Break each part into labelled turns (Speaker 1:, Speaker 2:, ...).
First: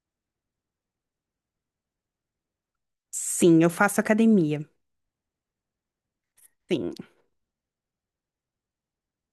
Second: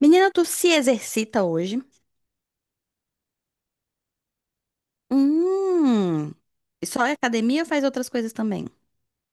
Speaker 1: Menina, tu se exercita hoje?
Speaker 2: Sim, eu faço academia.
Speaker 1: Hum. E
Speaker 2: Sim,
Speaker 1: só é academia ou faz outras coisas também?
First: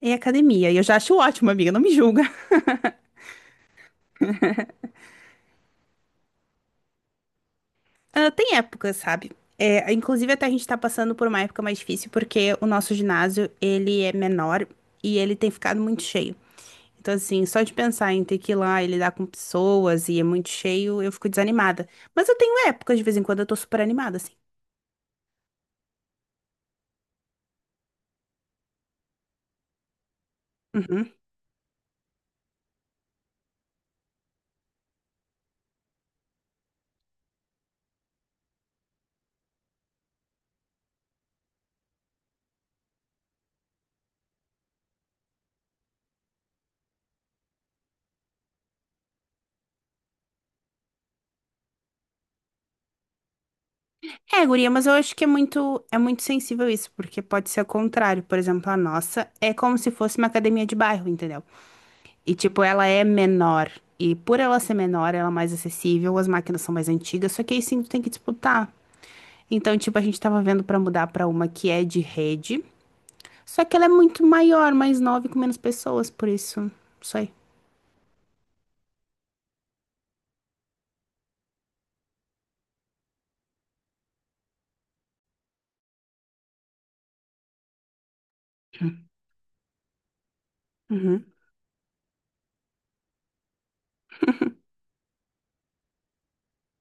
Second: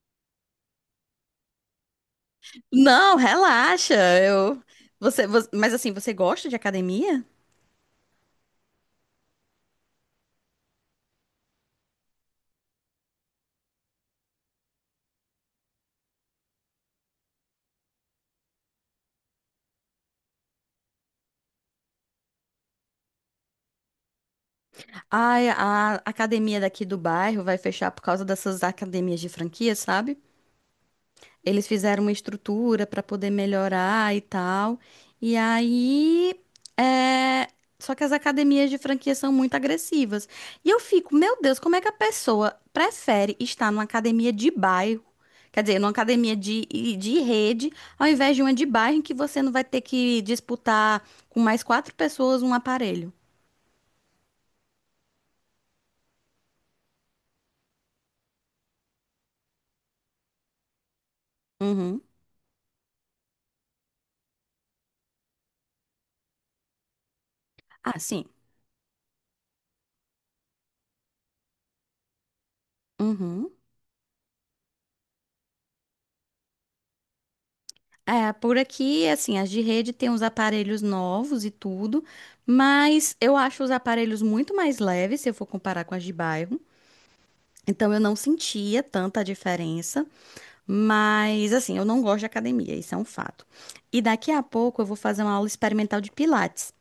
Speaker 2: é academia. E eu já acho ótimo, amiga, não me julga.
Speaker 1: Não, relaxa. Eu mas assim, você gosta de academia?
Speaker 2: Ah, tem épocas, sabe? É, inclusive, até a gente tá passando por uma época mais difícil porque o nosso ginásio, ele é menor e ele tem ficado muito cheio. Então, assim, só de pensar em ter que ir lá e lidar com pessoas e é muito cheio, eu fico desanimada. Mas eu tenho épocas, de vez em quando, eu tô super animada, assim.
Speaker 1: Ai, a academia daqui do bairro vai fechar por causa dessas academias de franquia, sabe?
Speaker 2: Uhum.
Speaker 1: Eles fizeram uma estrutura para poder melhorar e tal. E aí, é, só que as academias de franquia são muito agressivas. E eu fico, meu Deus, como é que a pessoa prefere estar numa academia de bairro, quer dizer, numa academia de rede, ao invés de uma de bairro em que você não vai ter que disputar com mais quatro pessoas um aparelho?
Speaker 2: É, guria, mas eu acho que é muito sensível isso, porque pode ser o contrário. Por exemplo, a nossa é como se fosse uma academia de bairro, entendeu?
Speaker 1: Uhum.
Speaker 2: E, tipo, ela é menor. E por ela ser menor, ela é mais acessível, as máquinas são mais antigas, só que aí sim tu
Speaker 1: Ah,
Speaker 2: tem que
Speaker 1: sim.
Speaker 2: disputar. Então, tipo, a gente tava vendo pra mudar pra uma que é de rede,
Speaker 1: Uhum.
Speaker 2: só que ela é muito maior, mais nova e com menos pessoas, por isso, isso aí.
Speaker 1: É, por aqui, assim, as de rede tem uns aparelhos novos e tudo, mas eu acho os aparelhos muito mais leves se eu for comparar com as de bairro. Então eu não sentia tanta diferença,
Speaker 2: Uhum.
Speaker 1: mas assim, eu não gosto de academia, isso é um fato. E daqui a pouco eu vou fazer uma aula experimental de pilates.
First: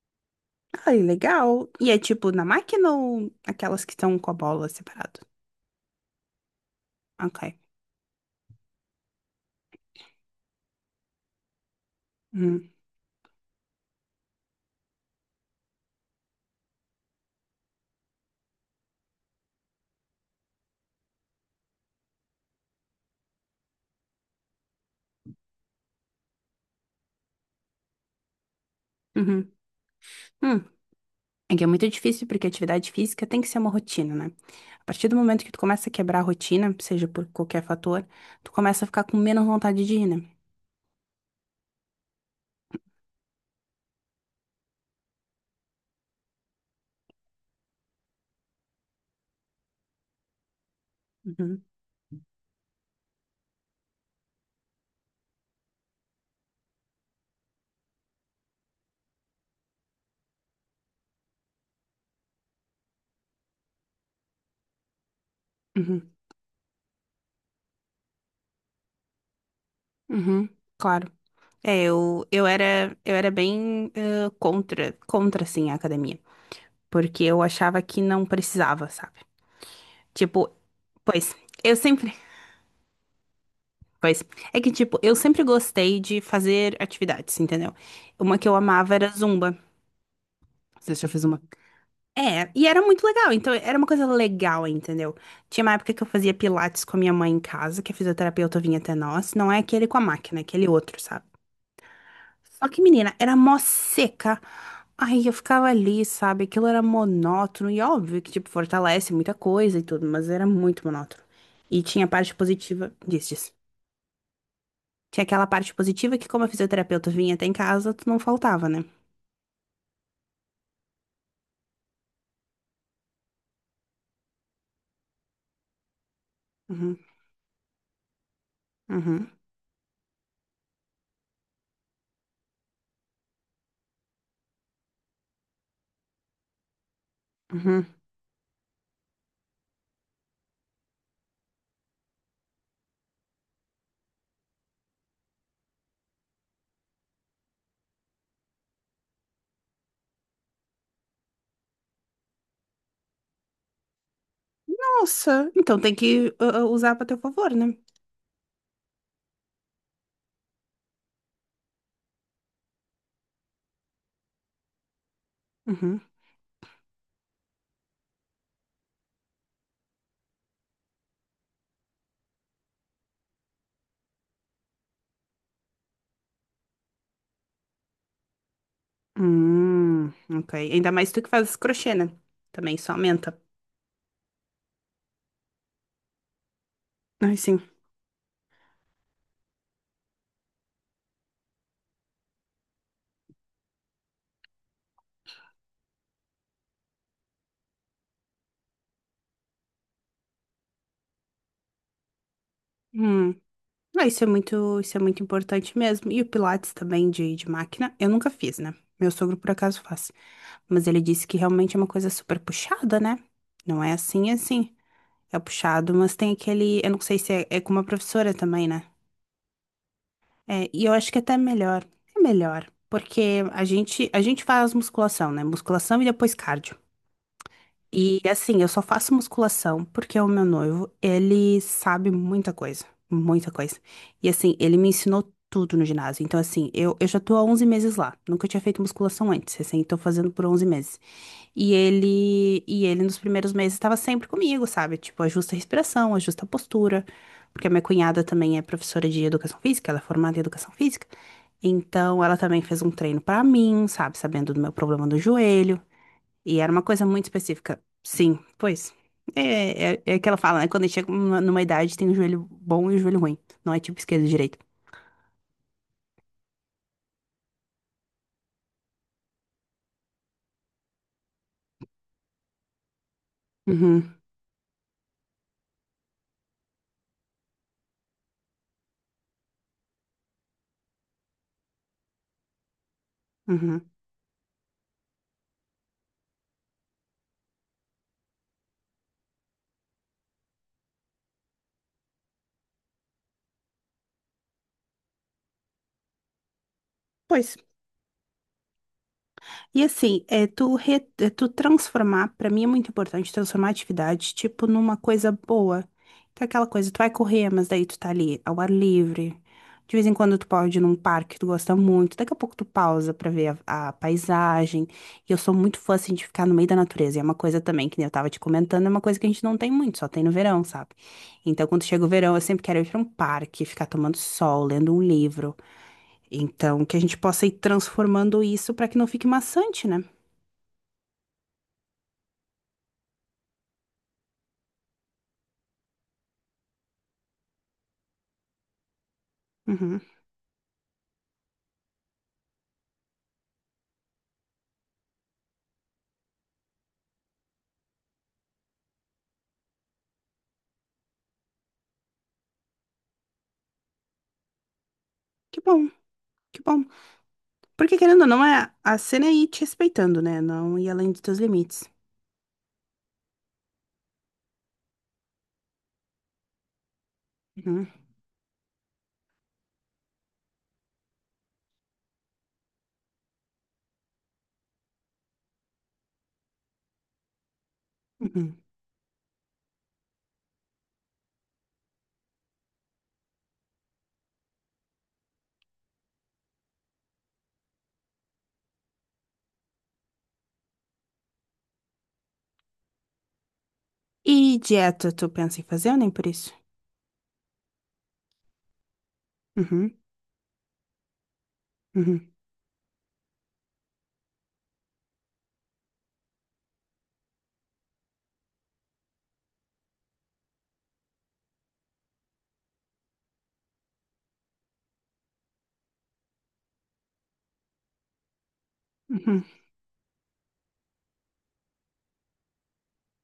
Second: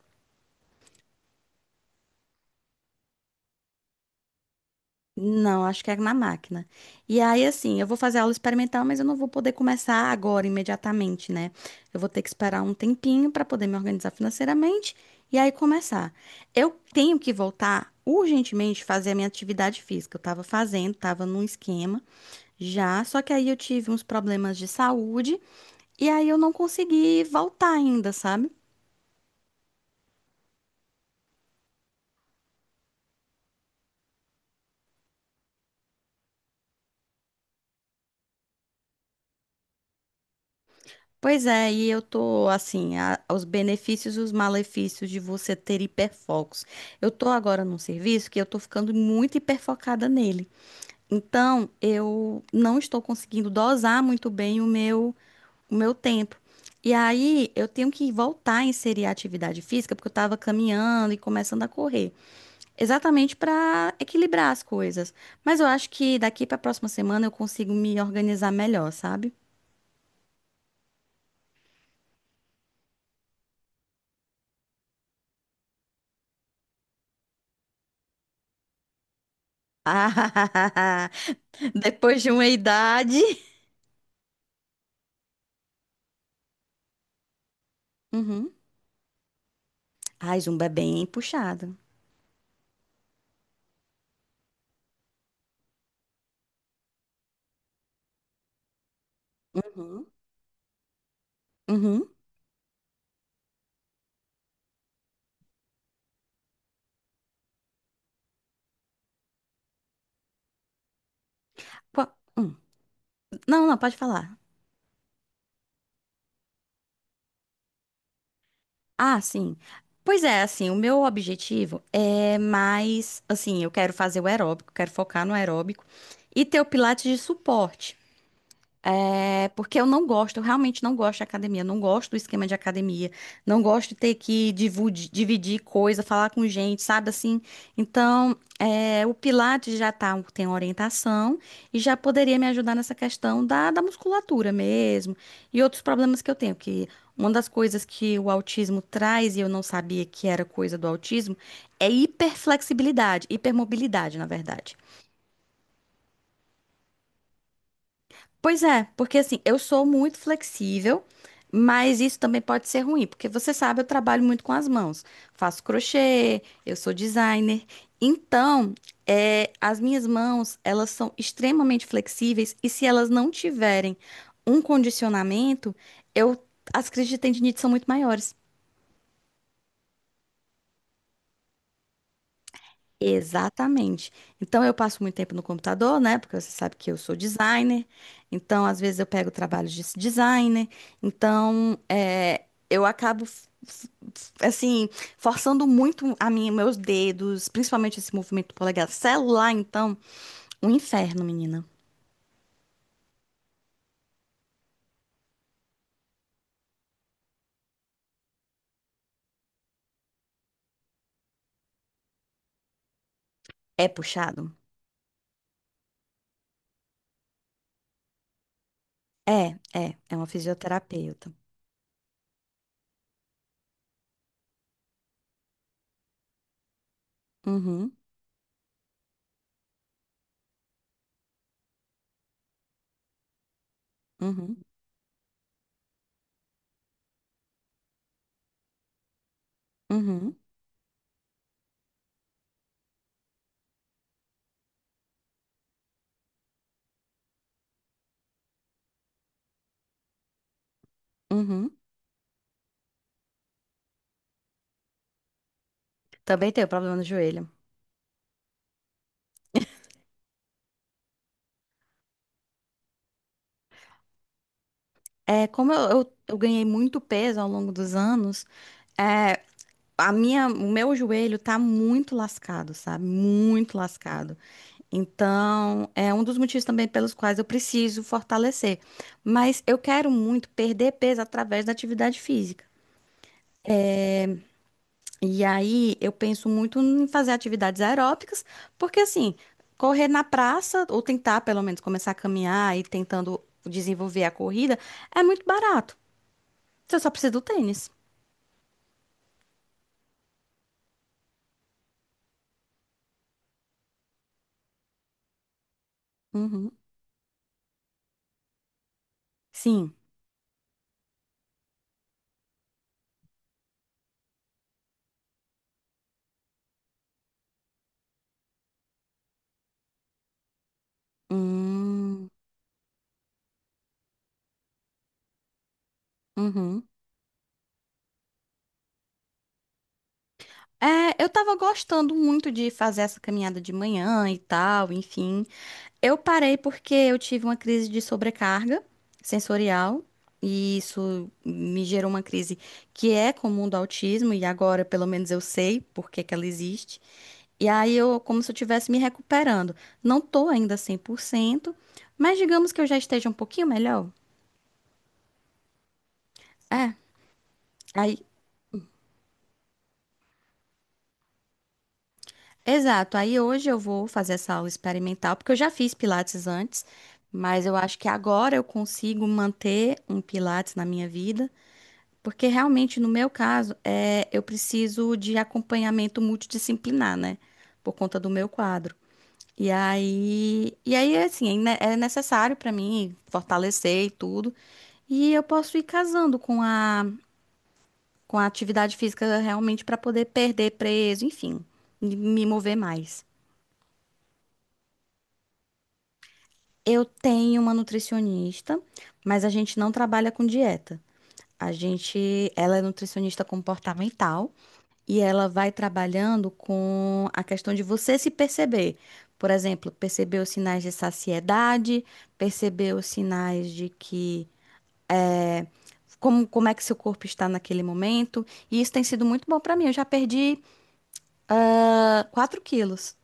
Speaker 2: Ai, legal. E é tipo na máquina ou aquelas que estão com a bola separado?
Speaker 1: Não, acho que é na máquina. E aí,
Speaker 2: Ok.
Speaker 1: assim, eu vou fazer aula experimental, mas eu não vou poder começar agora, imediatamente, né? Eu vou ter que esperar
Speaker 2: Uhum.
Speaker 1: um tempinho para poder me organizar financeiramente e aí começar. Eu tenho que voltar urgentemente fazer a minha atividade física. Eu estava fazendo, estava num esquema já, só que aí eu tive uns problemas de saúde e aí eu não consegui voltar ainda, sabe?
Speaker 2: Uhum. Hum. É que é muito difícil porque atividade física tem que ser uma rotina, né? A partir do momento que tu começa a quebrar a rotina, seja por qualquer fator, tu começa a ficar com menos vontade de ir, né?
Speaker 1: Pois é, e eu tô assim, os benefícios e os malefícios de você ter hiperfocos. Eu tô agora num serviço que eu tô ficando muito hiperfocada nele.
Speaker 2: Uhum,
Speaker 1: Então, eu não estou conseguindo dosar muito bem o meu, tempo. E aí, eu tenho que voltar a inserir a atividade física, porque eu tava caminhando e começando a correr, exatamente para equilibrar as coisas. Mas eu acho
Speaker 2: uhum,
Speaker 1: que daqui para a próxima semana eu consigo me organizar melhor, sabe?
Speaker 2: uhum, claro. É, eu era bem contra, assim, a academia. Porque eu achava que não precisava, sabe? Tipo, pois, eu sempre,
Speaker 1: Depois de uma idade.
Speaker 2: pois é que, tipo, eu sempre gostei de fazer atividades, entendeu? Uma que
Speaker 1: Uhum.
Speaker 2: eu amava era Zumba.
Speaker 1: Ai, Zumba é
Speaker 2: Você
Speaker 1: bem
Speaker 2: já fez uma.
Speaker 1: puxado.
Speaker 2: É, e era muito legal, então era uma coisa legal, entendeu? Tinha uma época que eu fazia pilates com a minha mãe em casa, que a fisioterapeuta vinha até nós. Não é aquele com a
Speaker 1: Uhum.
Speaker 2: máquina, é aquele outro, sabe?
Speaker 1: Uhum.
Speaker 2: Só que, menina, era mó seca. Ai, eu ficava ali, sabe? Aquilo era monótono e óbvio que, tipo, fortalece muita coisa e tudo, mas era muito monótono. E tinha a parte
Speaker 1: Hum.
Speaker 2: positiva disso.
Speaker 1: Não, não, pode falar.
Speaker 2: Tinha aquela parte positiva que, como a fisioterapeuta vinha até em casa, tu não faltava, né?
Speaker 1: Ah, sim. Pois é, assim, o meu objetivo é mais, assim, eu quero fazer o aeróbico, quero focar no aeróbico e ter o
Speaker 2: Uhum,
Speaker 1: pilates de suporte.
Speaker 2: uhum,
Speaker 1: É, porque eu não gosto, eu realmente não gosto de academia, não gosto do esquema de academia, não gosto de ter que dividir coisa, falar com gente, sabe assim?
Speaker 2: uhum.
Speaker 1: Então, o Pilates já tá, tem orientação e já poderia me ajudar nessa questão da musculatura mesmo e outros problemas que eu tenho, que uma das coisas que o autismo traz e eu não sabia que era coisa do autismo é hiperflexibilidade, hipermobilidade, na verdade.
Speaker 2: Nossa, então tem que usar pra teu favor, né?
Speaker 1: Pois é, porque assim, eu sou muito flexível, mas isso também pode ser ruim, porque você sabe, eu trabalho muito com as mãos. Faço
Speaker 2: Uhum.
Speaker 1: crochê, eu sou designer. Então, as minhas mãos, elas são extremamente flexíveis e se elas não tiverem um condicionamento, eu, as crises de tendinite são muito maiores.
Speaker 2: Hum, ok. Ainda mais tu que faz crochê, né? Também isso aumenta.
Speaker 1: Exatamente. Então eu passo muito tempo no computador, né? Porque você sabe que eu sou
Speaker 2: Ai, sim.
Speaker 1: designer. Então, às vezes, eu pego trabalho de designer. Então, eu acabo assim, forçando muito a minha, meus dedos, principalmente esse movimento do polegar. Celular, então, um inferno, menina.
Speaker 2: Hum. Ah, isso é muito importante mesmo. E o Pilates também de máquina, eu nunca fiz, né? Meu sogro por acaso faz. Mas ele disse que realmente é uma coisa super puxada, né? Não
Speaker 1: É
Speaker 2: é assim, é
Speaker 1: puxado?
Speaker 2: assim. É puxado, mas tem aquele. Eu não sei se é, é com uma professora também, né?
Speaker 1: É, é uma
Speaker 2: É, e eu acho que
Speaker 1: fisioterapeuta.
Speaker 2: até melhor. É melhor, porque a gente faz musculação, né? Musculação e depois cardio.
Speaker 1: Uhum,
Speaker 2: E assim, eu só faço musculação porque o meu noivo, ele sabe muita coisa, muita coisa. E assim,
Speaker 1: uhum,
Speaker 2: ele me ensinou tudo no ginásio. Então assim, eu já tô há 11 meses lá. Nunca tinha feito musculação antes, assim, tô fazendo
Speaker 1: uhum,
Speaker 2: por 11 meses. E ele nos primeiros meses estava sempre comigo, sabe? Tipo, ajusta a respiração, ajusta a postura, porque a minha cunhada também é professora de educação física, ela é formada em educação física.
Speaker 1: uhum.
Speaker 2: Então, ela também fez um treino pra mim, sabe? Sabendo do meu problema do joelho.
Speaker 1: Também
Speaker 2: E
Speaker 1: tenho
Speaker 2: era uma
Speaker 1: problema no
Speaker 2: coisa muito
Speaker 1: joelho.
Speaker 2: específica. Sim, pois. É, é, é que ela fala, né? Quando a gente chega numa idade, tem o joelho bom e o joelho ruim. Não é tipo esquerdo e direito.
Speaker 1: É, como eu ganhei muito peso ao longo dos anos, é, a minha, o meu joelho tá muito lascado, sabe? Muito
Speaker 2: Uhum,
Speaker 1: lascado. Então, é um dos motivos também pelos quais eu preciso fortalecer. Mas eu quero muito perder peso através da atividade física.
Speaker 2: uhum.
Speaker 1: E aí, eu penso muito em fazer atividades aeróbicas, porque assim, correr na praça, ou tentar pelo menos começar a caminhar e tentando desenvolver a corrida, é muito barato. Você só precisa do
Speaker 2: Pois.
Speaker 1: tênis.
Speaker 2: E assim, é tu, é tu transformar, pra mim é muito importante transformar a atividade, tipo, numa coisa boa. Então, aquela
Speaker 1: Uhum.
Speaker 2: coisa, tu vai correr, mas daí tu tá ali ao ar livre.
Speaker 1: Sim.
Speaker 2: De vez em quando tu pode ir num parque que tu gosta muito. Daqui a pouco tu pausa pra ver a paisagem. E eu sou muito fã, assim, de ficar no meio da natureza. E é uma coisa também, que nem eu tava te comentando, é uma coisa que a gente não tem muito, só tem no verão, sabe? Então, quando chega o
Speaker 1: Hum,
Speaker 2: verão, eu sempre quero ir pra um parque, ficar tomando sol, lendo um livro. Então,
Speaker 1: uhum.
Speaker 2: que a gente possa ir transformando isso pra que não fique maçante, né?
Speaker 1: É, eu tava gostando muito de fazer essa caminhada de manhã e tal, enfim. Eu parei porque eu tive uma crise de sobrecarga
Speaker 2: Uhum.
Speaker 1: sensorial e isso me gerou uma crise que é comum do autismo e agora pelo menos eu sei por que que ela existe. E aí eu como se eu estivesse me recuperando. Não tô ainda 100%, mas digamos que eu já esteja um pouquinho melhor.
Speaker 2: Que bom, que bom.
Speaker 1: É.
Speaker 2: Porque querendo ou não, é a cena é ir te respeitando, né? Não ir além dos teus limites.
Speaker 1: Exato. Aí hoje eu vou fazer essa aula experimental, porque eu já fiz pilates antes, mas eu
Speaker 2: Uhum.
Speaker 1: acho que agora eu consigo manter um pilates na minha vida, porque realmente no meu caso, eu preciso de acompanhamento multidisciplinar, né? Por conta do meu
Speaker 2: Uhum.
Speaker 1: quadro. E aí assim, é necessário para mim fortalecer e tudo, e eu posso ir casando com a atividade física realmente para poder perder peso, enfim, e me mover mais.
Speaker 2: E dieta, tu pensa em fazer ou nem por isso?
Speaker 1: Eu tenho uma nutricionista, mas a gente não
Speaker 2: Uhum.
Speaker 1: trabalha com dieta. A
Speaker 2: Uhum.
Speaker 1: gente, ela é nutricionista comportamental e ela vai trabalhando com a questão de você se perceber. Por exemplo, perceber os sinais de saciedade, perceber os sinais de que como é que seu corpo está naquele momento. E isso tem sido muito
Speaker 2: Uhum.
Speaker 1: bom para mim. Eu já perdi, 4 quilos.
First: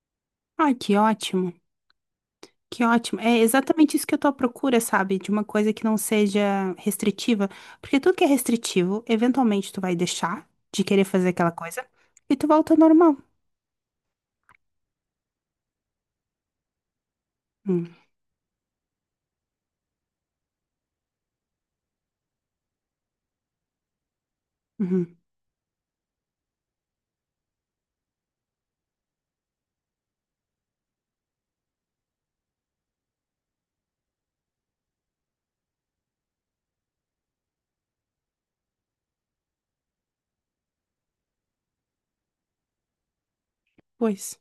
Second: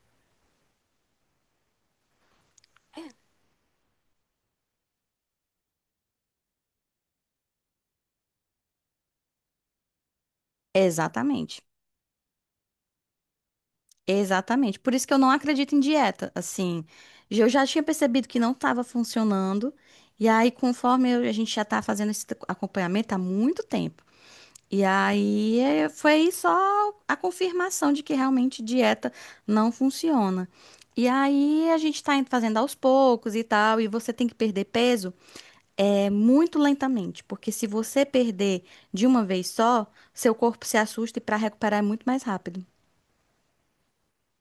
Speaker 2: Ai, que ótimo, que ótimo. É exatamente isso que eu tô à procura, sabe? De uma coisa que não seja restritiva. Porque tudo que é restritivo, eventualmente tu vai deixar de querer fazer aquela
Speaker 1: Exatamente.
Speaker 2: coisa e tu volta ao normal.
Speaker 1: Exatamente. Por isso que eu não acredito em dieta. Assim, eu já tinha
Speaker 2: Uhum.
Speaker 1: percebido que não estava funcionando. E aí, conforme a gente já tá fazendo esse acompanhamento há muito tempo. E
Speaker 2: Uhum.
Speaker 1: aí foi só a confirmação de que realmente dieta não funciona. E aí a gente tá indo fazendo aos poucos e tal, e você tem que perder peso é muito lentamente, porque se você perder de uma vez só, seu corpo se assusta e para recuperar é muito mais rápido.
Speaker 2: Pois.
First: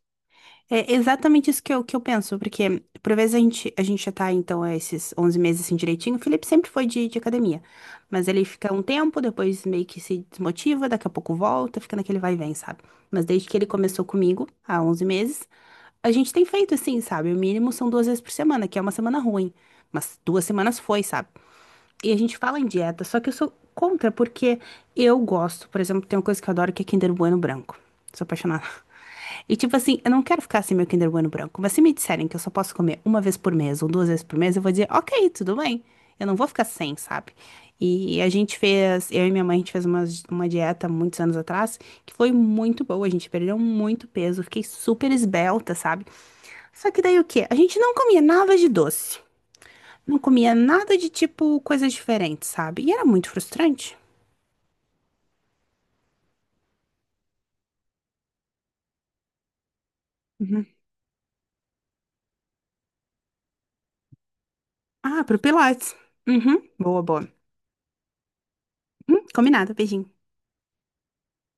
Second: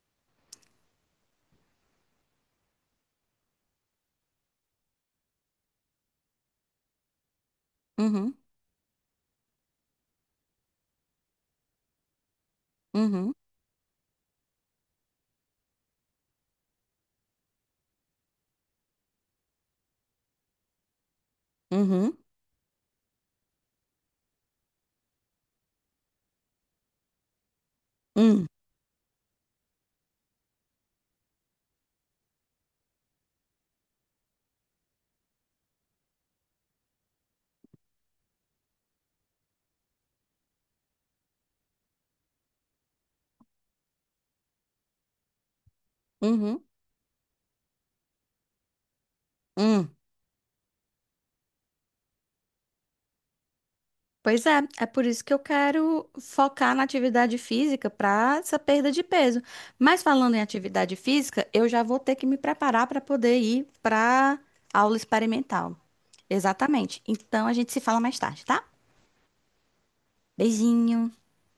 Speaker 2: É exatamente isso que eu penso, porque por vezes a gente já tá, então, é, esses 11 meses assim direitinho. O Felipe sempre foi de academia, mas
Speaker 1: Uhum,
Speaker 2: ele fica um tempo, depois meio que se desmotiva, daqui a pouco volta, fica naquele vai e vem, sabe? Mas
Speaker 1: uhum,
Speaker 2: desde que ele começou comigo, há 11 meses, a gente tem feito assim, sabe? O mínimo são duas vezes por semana, que é uma semana ruim, mas duas semanas foi, sabe? E
Speaker 1: uhum.
Speaker 2: a gente fala em dieta, só que eu sou contra, porque eu gosto, por exemplo, tem uma coisa que eu adoro que é Kinder Bueno branco. Sou
Speaker 1: Hum,
Speaker 2: apaixonada e tipo assim, eu não quero ficar assim meu Kinder Bueno branco, mas se me disserem que eu só posso comer uma vez por mês ou duas vezes por mês, eu vou dizer, ok, tudo bem. Eu não vou ficar sem, sabe? E a gente fez, eu e minha mãe, a gente fez uma dieta muitos anos atrás, que foi muito boa, a gente perdeu muito peso, fiquei super esbelta, sabe?
Speaker 1: uhum,
Speaker 2: Só que daí o quê? A gente não comia nada de doce,
Speaker 1: hum.
Speaker 2: não comia nada de tipo coisas diferentes, sabe? E era muito frustrante.
Speaker 1: Pois é, é por isso que eu quero focar na atividade física para essa perda de peso. Mas falando em
Speaker 2: Uhum.
Speaker 1: atividade física, eu já vou ter que me preparar para poder ir para aula
Speaker 2: Ah, pro
Speaker 1: experimental.
Speaker 2: Pilates. Uhum,
Speaker 1: Exatamente.
Speaker 2: boa, boa.
Speaker 1: Então a gente se fala mais tarde, tá?
Speaker 2: Combinado, beijinho.
Speaker 1: Beijinho.